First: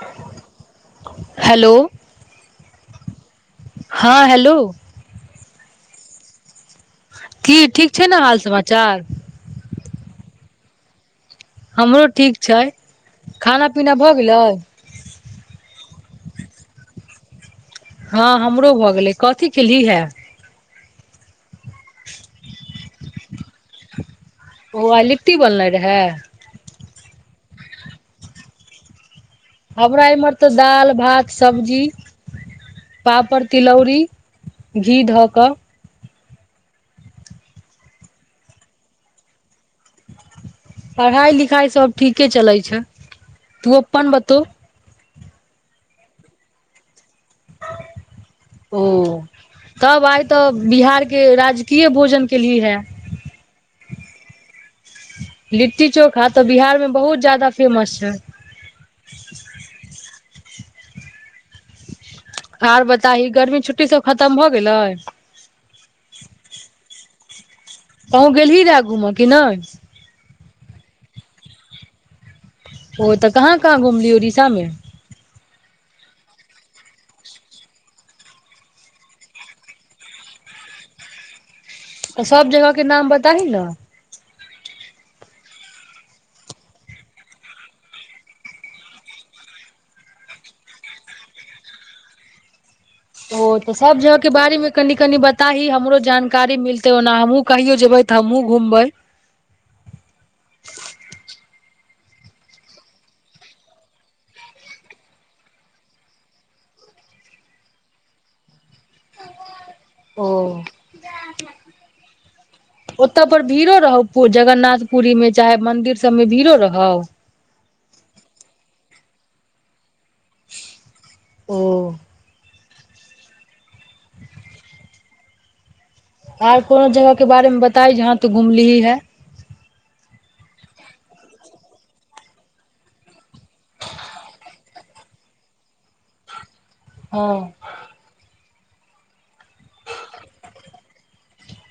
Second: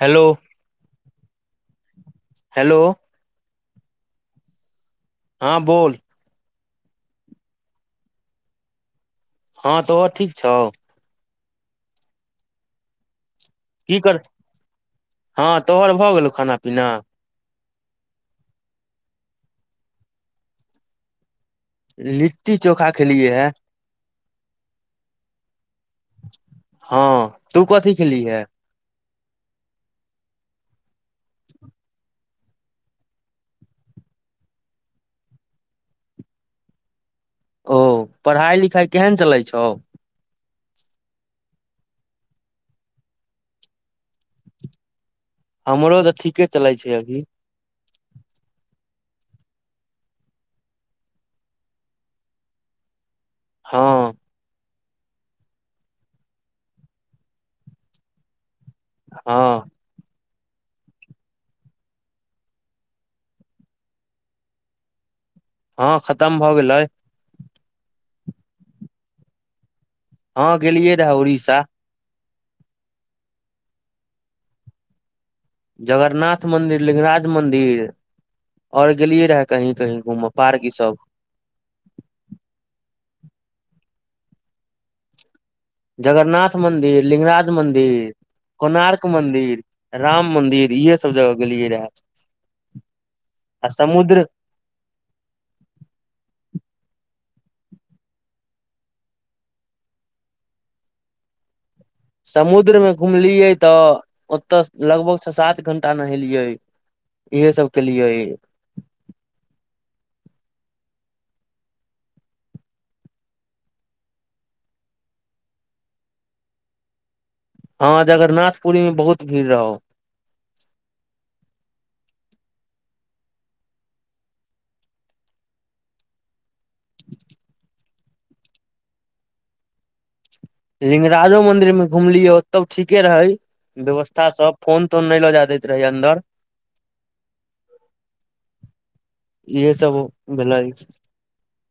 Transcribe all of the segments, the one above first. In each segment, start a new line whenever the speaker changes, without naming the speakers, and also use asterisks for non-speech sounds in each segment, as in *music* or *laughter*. Hello
hello
hello
हँ hello
हँ बोल
की ठीक छै ने हाल समाचार
हँ तोहर ठीक छौ
हमरो ठीक छै खाना पीना
की
भऽ
कर
गेलै
हँ तोहर भऽ गेलौ खाना पीना
हँ हमरो भऽ गेलै कथी खेली हे
लिट्टी चोखा खेलियए हैं
ओ आइ लिट्टी बनले रहे
हँ तू कथी खेलहि है
हमरा इम्हर तऽ दालि भात सब्जी पापड़ तिलौरी घी धऽ कऽ
ओ पढ़ाइ लिखाइ केहन चलै छौ
पढ़ाइ लिखाइ सब ठीके चलैत छै तू अपन बतो
हमरो तऽ ठीके चलै छै अभी
हँ *inaudible* ओ तब आइ तऽ बिहार के राजकीय भोजन केलहि है
हँ
लिट्टी चोखा तऽ बिहार मे बहुत ज्यदा फेमस छै
हँ
हर बताही गर्मी छुट्टी सब खतम भ गेलै
हँ खतम भऽ गेलै
कहूँ गेलही रहै घुमे कि नहि
हँ गेलियै रहऽ उड़ीसा
ओ तऽ कहाँ कहाँ घूमली उड़ीसा मे
जगरनाथ मन्दिर लिंगराज मन्दिर और गेलियै रहऽ कही कहीं घूम पार्क ई सब
सब जगह के नाम बताही ने
जगन्नाथ मन्दिर लिंगराज मन्दिर कोणार्क मंदिर राम मंदिर इहे सब जगह गेलियै रहए
ओ तऽ सब जगहके बारे मे कनि कनी बताही हमरो जानकारी मिलते ओना हमहूँ कहियो जेबै तऽ हमहूँ घूमबै
समुद्रमे घुमलियै तऽ ओतऽ लगभग छ सात घंटा नहेलियै इहे सब केलियए
ओ ओतऽ पर भीड़ो रहौ जगन्नाथ पुरी मे चाहे मंदिर सबमे भीड़ो रहौ
हँ जगरनाथ पुरी मे बहुत भीड़ रहौ
ओ। आर कोनो जगहके बारेमे बताई जहाँ तो घुमली है।
लिगराजो मंदिरमे घुमलियै ओतौ ठीके रहै। व्यवस्था सभ फोन तोन नहि लऽ जाय दैत रहै अन्दर।
हँ।
यहे सभ भलाइ।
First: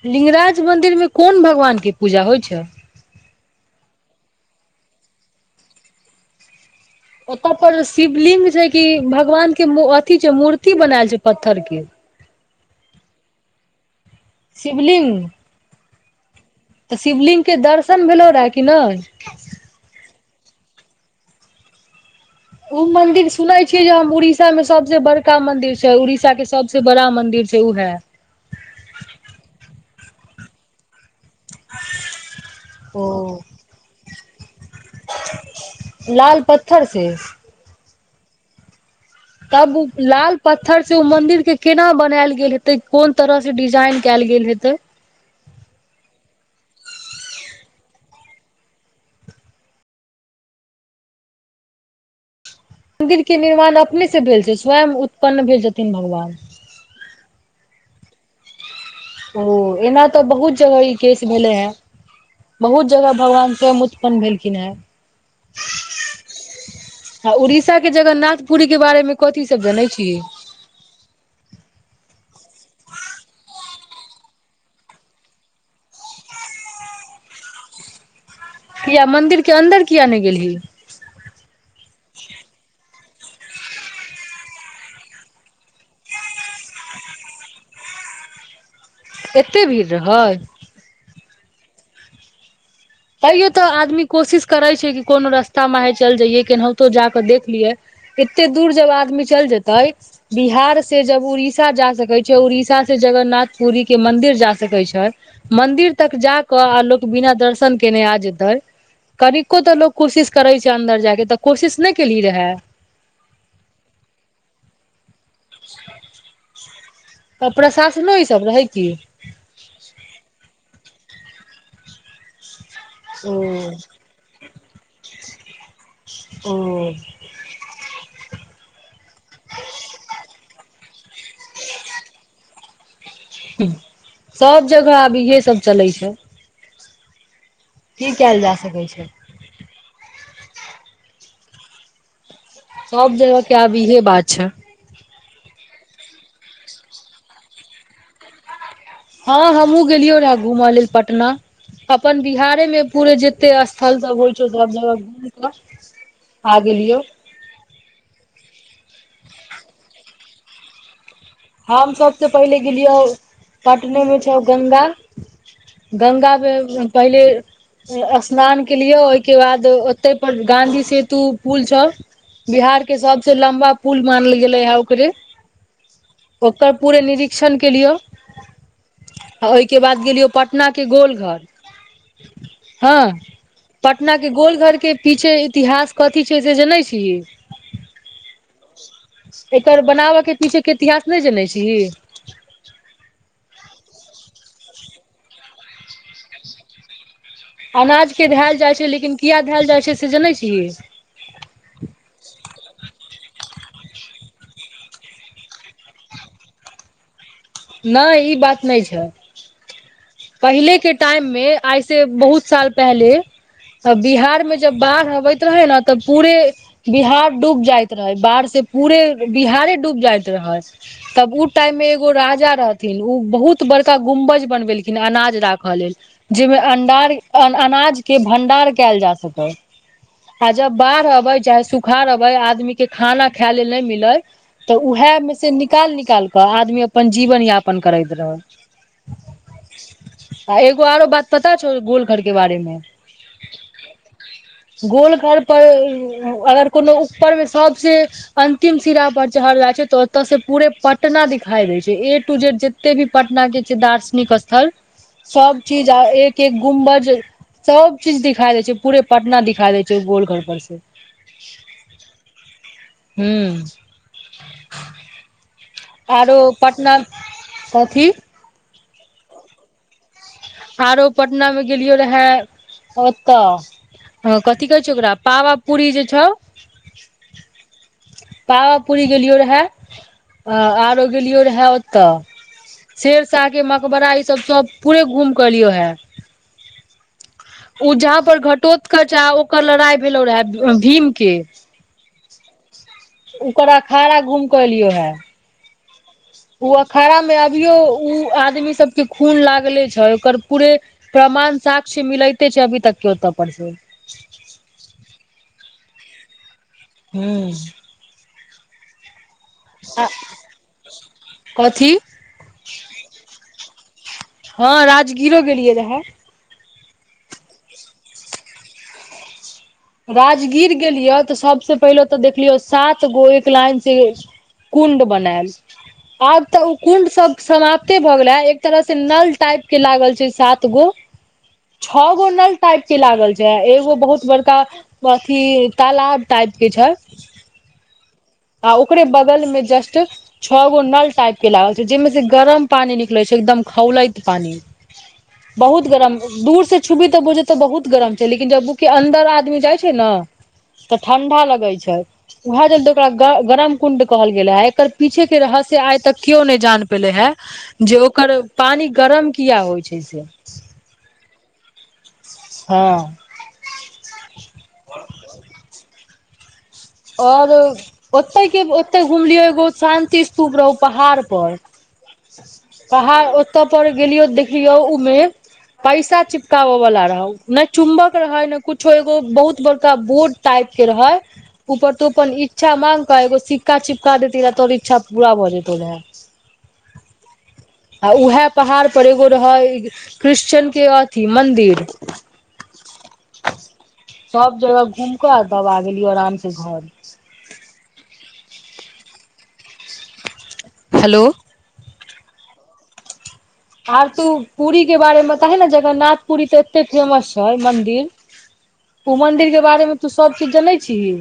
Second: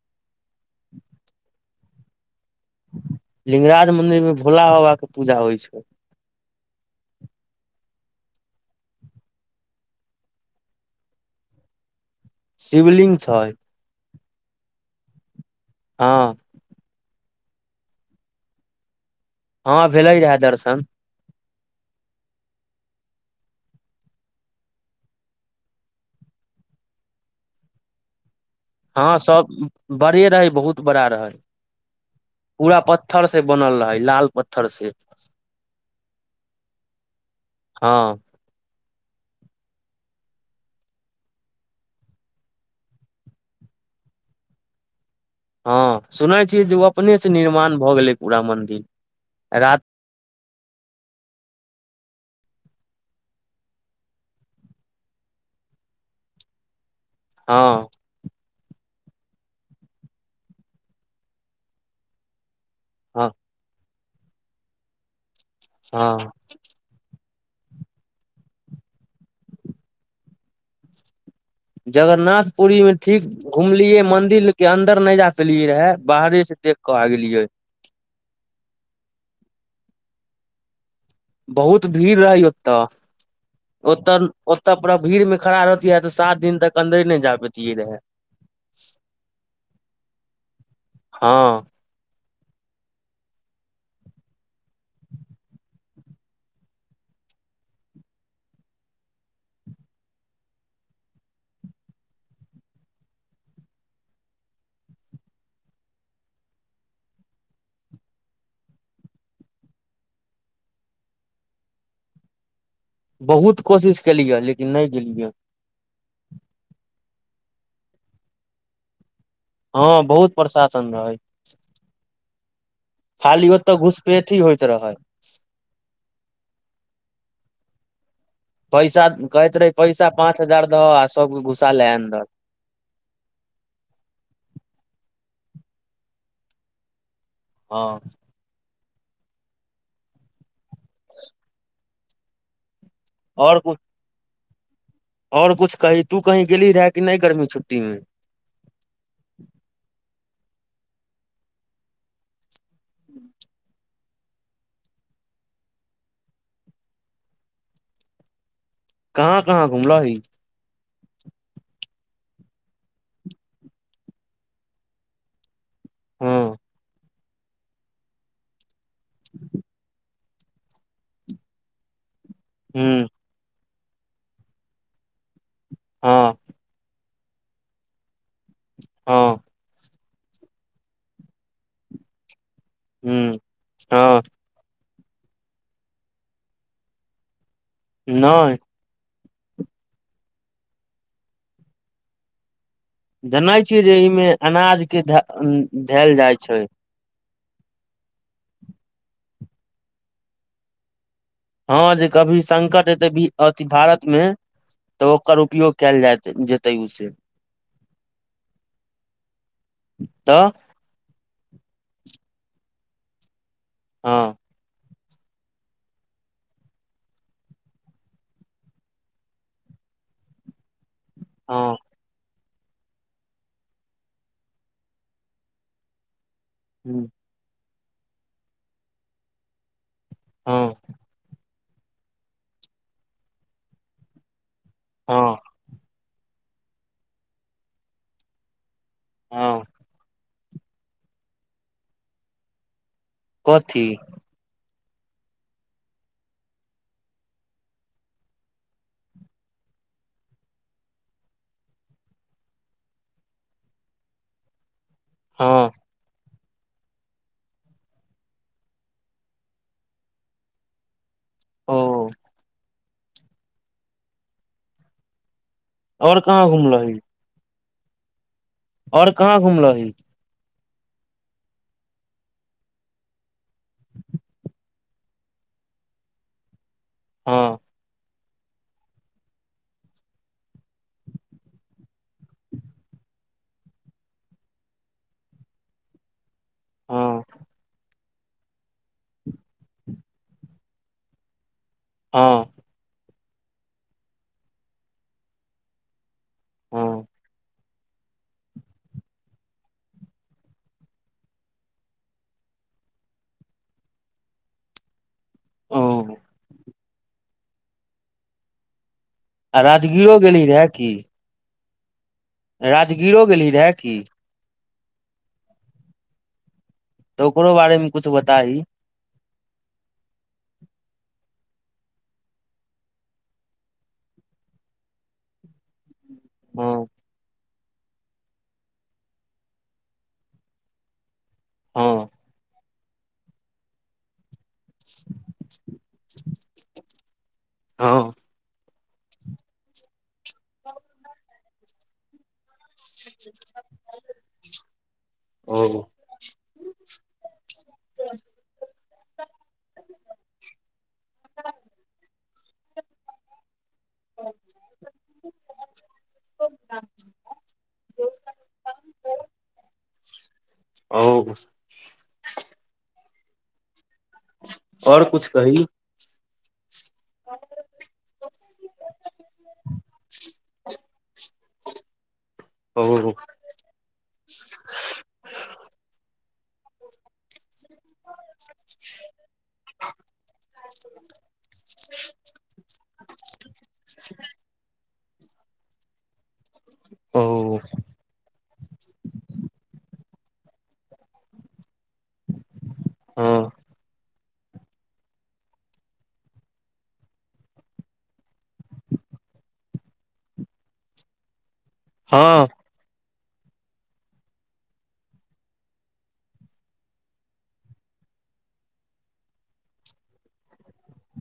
लिगराज मंन्दिरमे कोन भगवानके पूजा होइ छै?
लिगराज मंदिरमे भोला बाबाके पूजा होइ छै।
ओत पर शिवलिंग छै कि भगवानके अथी छै, मूर्ति बनायल छै पत्थरके।
शिवलिंग छै।
शिवलिंग।
हँ।
तऽ शिवलिंगके दर्शन भेलौ रहे कि नहि।
हँ, भेले रहए दर्शन।
ओ मंदिर सुनने छिये जे हम उड़ीसामे सभसे बड़का मंदिर छै उड़ीसाके सभ। सभसे बड़ा मन्दिर छै ओहै।
हँ, सभ बड़े रहै बहुत बड़ा रहै। पूरा
ओ
पत्थर सँ बनल रहै लाल पत्थरसे
लाल पत्थरसे
हँ।
तब लाल पत्थरसे ओ मंदिरके केना बनायल गेल हेतै कोन तरह। जे डिजाइन कैल गेल हेतै।
हँ, सुनै छियै जे ओ अपनेसे निर्माण भऽ गेलै पूरा मंन्दिर रति।
मंन्दिरके निर्माण अपनेसे भेल छै, स्वयं उत्पन्न भेल छथिन भगवान।
हँ।
ओ एना तऽ बहुत जगह ई, केस भेले हे बहुत जगह
हँ
भगवानसे मु प्रकट भेलखिन हँ।
हँ।
आ उड़ीसाके जगन्नाथ पुरीके बारेमे कथी सभ जनै छीयै।
जगरनाथ पुर मे ठीक। घुमलियए मंदिरके अन्दर नहि जा पेलियए रहे बाहरेसे देखके आ गेलियै।
किया मंदिरके अन्दर किया नहि गेलही।
बहुत भीड़ रहै ओतऽ। ओतऽ ओतऽ पूरा भीड़मे खड़ा रहतियै तऽ सात दिन तक अन्दरे नहि जा पेतियै रहे। *inaudible*
एते भीड़ रहै?
हँ।
तैयो तऽ आदमी कोशिश करै छै, कि कोनो रस्ता महे चलि जइये केनाहितो जा कऽ देख लियै। कते दूर जब आदमी चलि जेतै। बिहारसँ उड़िसा जा सकैत छै, आ उड़िसासँ जगन्नाथपुरीक मन्दिर जा सकैत छै। मंन्दिर तक जा कऽ आ लोक बिना दर्शन केने आज जेतय। कनिको तऽ लोकोग कोशिश करै छै, अन्दर जायके तऽ कोशिश नहि केलिय रहे।
बहुत कोशिश केलियै लेकिन नहि गेलियै।
*unintelligible* त प्रशासनो ई सभ रहै की?
हँ, बहुत प्रशासन रहै। खाली ओतऽ घुसपैठी होइत रहै
ह, ह।
पैसा कहैत रहे पैसा पाँच हजार दहऽ आ सभके घुसाले अन्दर।
सभ जगह आब इहे सभ चलै छै।
हँ
की कयल जा सकैत छै।
*inaudible*
सभ जगहके आब इहे बात छै।
ओर कुछ कही तू कहीं गेली रहे कि नहि गर्मी छुट्टी मे?
हँ, हमहुँ गेलियै रहे घूमऽ लेल पटना। अपन बिहारेमे पूरे जते स्थल सभ होइ छौ, सभ जगह घूम कऽ। आ, गेलियौ।
कहाँ, कहाँ घुमल ही?
हम सभसँ पहिले गेलियौ पटनेमे छौ, गंगा। गंगामे
हँ
पहिले। स्नान केलियए, ओहिके बाद ओते पर गाधी सेतु पुल छौ।
ह
बिहारके सभसे लम्बा पुल मानल गेले हे ओकरे।
हँ।
ओकर पूरे निरीक्षण केलियौ।
हँ
आ ओहिके बाद गेलियौ पटनाके गोलघर। हँ,
ह हँ
पटनाके गोलघरके पीछे। इतिहास कथी छै, से जनै छै?
नहि।
एकर बनाबयके पीछेके इतिहास नहि जनै छी।
धनाइ छियै जे ईमे अनाजके धेल जाइ छै।
अनाजके धयल जाइ छै, लेकिन किया धएल जाइ छै, से जनै छी।
हँ, जे कभी संकट एते अथि भारतमे। तऽ ओकर उपयोग कयल जाय जेतै, ओ से
नहि ई बात नहि छै,
तऽ
पहिलेके टाइममे आइ से बहुत साल पहले
हँ
बिहारमे। जब बाढ़ अबैत रहे ने तऽ पूरे। बिहार डूब जाइत रहे, बाढ़से पूरे बिहारे डूब जाइत रहै। तब ओ
हँ
टाइममे एगो राज। ज रहथिन ओ बहुत बड़का गुमबज बनबेलखिन अनाज राखऽ लेल जहिमे अंडार। अनाजके भंडार कयल जा सकै आ
हँ
जब बाढ़ अबे चाहे। सुखार रहबे आदमीके खाना खाय ले नहि मिले तऽ
हँ
उहेमें से निकाल निकाल। तऽ आदमी अपन जीवन यापन करैत रहै।
ह।
आ एगो आरो बात पता छौ गोलघरके बारेमे?
कथि।
गोलघर पर अगर कोनो ऊपर मे सभसे अंतिम सिरा पर चढ़ल जाइ छै, तऽ ओतसे पूरे पटना दिखाई देय छै। ए टू जेड जते भी पटनाके छै, दार्शनिक स्थल सभ
हँ
चीज। एक एक गुमबज। सभ चीज दिखाई दे छै, पूरे पटना दिखा दे छै, गोलघर पर से।
ओ।
हू।
और
आरो
कहाँ
पटना
घुमलही
कथि।
ओर कहाँ घुमलो?
आरो पटनामे गेलियो रहै ओतऽ। हँ, कथी कहै छौ, ओकरा पावापूरी जे छौ
हँ।
पावापुरी गेलियो रहे आ, आरो गेलियो रहे ओतऽ शेरशाहके मकबरा ईसभ सभ पूरे घूम कऽ एलियो।
हँ।
उजहा पर घटोत करचा ओकर लड़ाई भेलहु रहे भीमके।
हँ
ओकर अखाड़ा घूम केऽ एलियौ हे ओ
हँ
अखाड़ा मे अभ अभियो ओ आदमी सब के खून लागले छै ओकर पूरे प्रमाण साक्ष्य मिलयते छै अभी तक के होत परसे
ओम
हूँ आ
राजगीरो गेली रहए कि
कथी
राजगीरो गेली रहए कि
हँ राजगीरो गेलियै रहए
तऽ ओकरो बारे मे कुछ बताही
राजगीर गेलियै तऽ सबसे पहिले तऽ देखलियो सात गो एक लाइन से कुण्ड बनायल आब तऽ ओ
हँ
कुण्ड सब समाप्ते भ गेले ह एक तरह से नल टाइप के लागल छै सात गो
हँ
छः गो नल टाइप के लागल छै एगो बहुत बड़का अथी तालाब टाइप के छैल
हँ
आ ओकरे बगल में जस्ट छह गो नल टाइप के लागल छै जेहिमे से गरम पानी निकलै छै एकदम खौलैत पानी
ओ
बहुत गरम दूर से छुबी तऽ बझे तऽ बहुत गरम छै लेकिन जब अन्दर आदमी जाइ छै ने तऽ ठं्डा लगै छै उएह जल्द ओकरा ग गरम कुं्ड कहल गेल है एकर पीछे के रहस्य आइ तक केयो नहि जान पेले है जे ओकर पानि गरम किया होइ छै से
ओ
हँ
ओर कुछ कही
ओर ओते के ओते घुमलियो एगो शान्ति स्तूप रह पहाड़ पर
ओ
पहाड़ ओ ओत पर गेलियो देखलियो उमे पैसा चिपकाबे वला रहौ ने चुम्बक रहै ने कुछो एगो बहुत बड़का बोर्ड टाइप के रहे ऊपर तो अपन इच्छााँंग क एगो सिक्का छिपका देती रहै तोर इच्छा पूरा भऽ जेतौ रहै *inaudible*
ओम
आ उएह पहाड़ पर एगो रहै क्रिश्चन के अथी मन्दिर *unintelligible*
हूँ
सब जगह घूम क तब आ गेलीयो आराम से घर हेलो
हँ
आर तू पुरी के बारेमें ते ने जगन्नाथ पुरी त एते फेमस छै मन्दिर ऊ मंन्दिर के बारे मे तू सब चीज जनै छीही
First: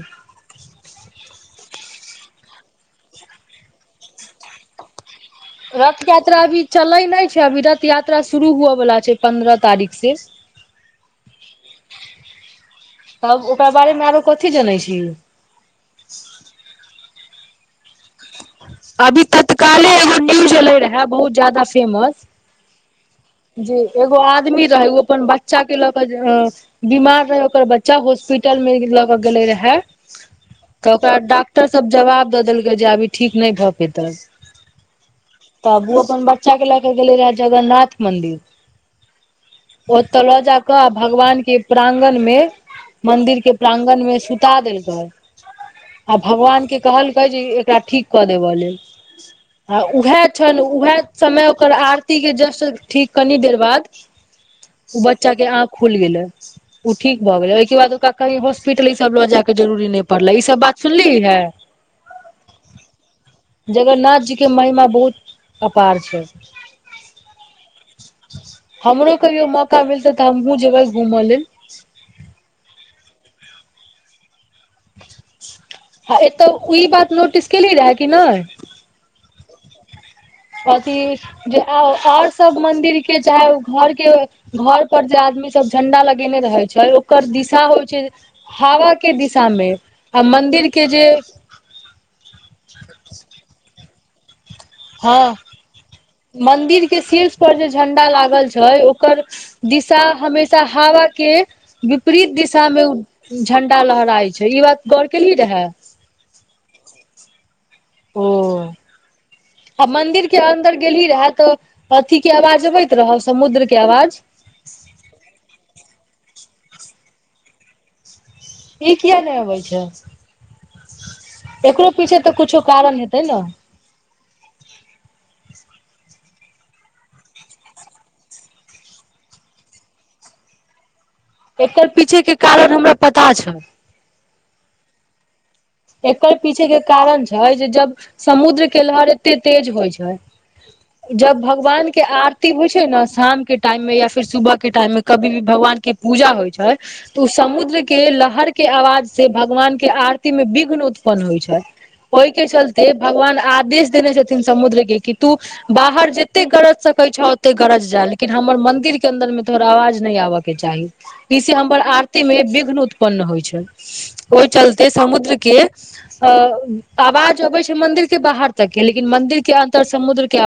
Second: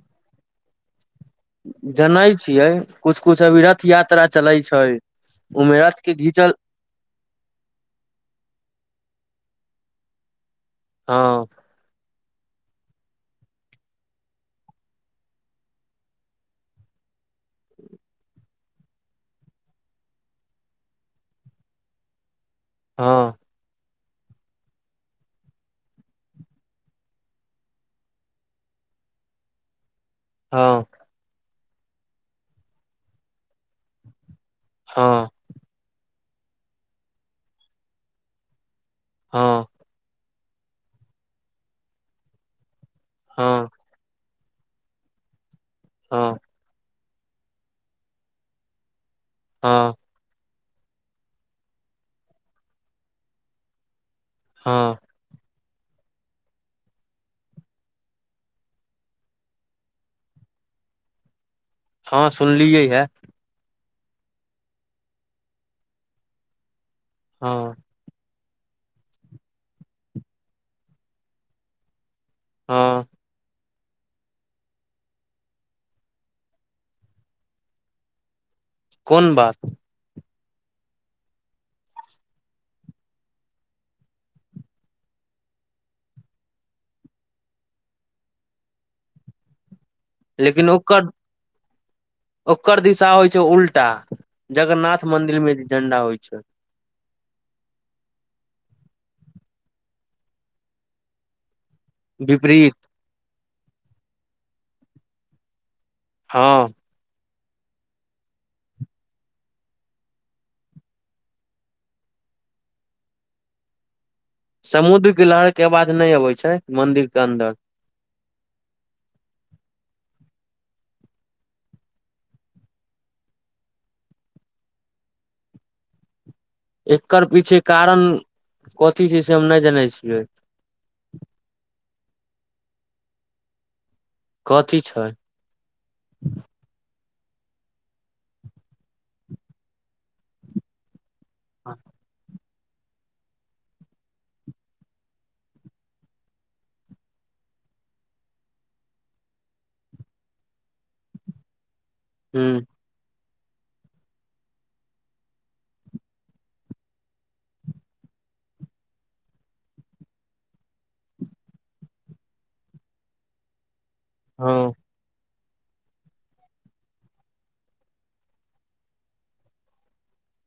जनै छियै कुछ कुछ अभी रथ यात्रा चलै छै ओमे
रथ
के
यात्रा
घीचल
अभी चलै नहि छै अभी रथ यात्रा शुरू हुअवला छै पन्द्रह तारीख से
हँ
तब ओकरा बारे मे आरो कथी जनै छी
*inaudible*
अभी तत्काले एगो न्यूज एले रहै बहुत ज्यादा फेमस
हँ
जी एगो आदमी रहे ओ अपन बच्चा के ल क ज बीमार रहै ओकर बच्चा हॉस्पिटल मे लऽ के गेले रहै
हँ
ओकरा डॉक्टर सब जवाब दऽदेलकै जे अभी ठीक नै भ पतै
हँ
तब ओ अपन बच्चा के लएके गेले रहे जगन्नाथ मंदिर
हँ
ओतऽ लऽ जाकऽ आ भगवान के प्रांगण मे मंदिर के
हँ
प्रांगन मे सुता देलकै आ
हँ
भगवान के कहलकै जे एकरा ठीक कदेब लेल आ
हँ
उहे छन उएह समय ओकर आरती के जस्ट ठीक कनि देर बाद
हँ
ओ बच्चा के आँख खुल गेलै ओ ठीक भ गेलै ओहिके बाद ओकरा कही हॉस्पिटल ई सब ल जाय के जरुरी न पड़ले ई सब बात सुनली है
हँ सुनलियै य
जगन्नाथ जी के महिमा बहुत अपार छै
हँ
हमरो कहियो मौका मिलतै तऽ हमहुँ जेबै घूमऽ ले
हँ
ह अते ई बात नोटिस केली रहय कि ने
कोन बात
अथि जे ओर सब मंदिर के चाहे ओ घर के घर पर जे आदमी सब झंडा लगेने रहै छै ओकर दिशा होइ छै हवा के दिशामे
लेकिन ओकर ओकर दिशा होइ छै उल्टा जगन्नाथ मंदिर मे जे झंडा होइ छै
मन्दिर के शीर्ष पर जे झण्डा लागल छै ओकर दिशा हमेशा हवा के विपरीत दिशा मे उ झंडा लहराय छै ई बात गौर केेली रहे
हँ
ओ आ मंन्दिर के अन्दर गेली रहे त अथी के आवाज अबैत रह समुद्र के आवाज
समुद्र के लहर के आवाज नहि अबै छै मंदिर के अन्दर
ई किया नहि होबै छै एकरो पीछे तऽ कुछो कारण हेतै ने
एकर पीछे कारण कथी छै से हम नहि जानै छियै
एकर पीछे के कारण हमरा पता छै
कथी छै
एकर पीछे के कारण छै जे जब समुद्र के लहर एते तेज होइ छै जब भगवान के आर होइ छै ने शाम के टाइम मे या फिर सुबह के टाइम मे कभी भी भगवान के पूजा होइ छै त समुद्र के लहर के आवाज से भगवान के आरती मे बिक उत्पन्न होइ छै ओहिके
हूँ
चलते भगवान आदेश देने छथिन समुद्र के कि तू बाहर जते गरज सकैत छौ ओते गरज जाय लेकिन हमर मंदिर के अन्दर मे तोहर आवाज नहि आबक के चाही इस हमर आरती मे विघ्न उत्पन्न होइ छै ओहि
हँ
चलते समुद्र के अ आवाज अबे छै मंदिर के बाहर तक के लेकिन मंदिर के अंदर समुद्र के आ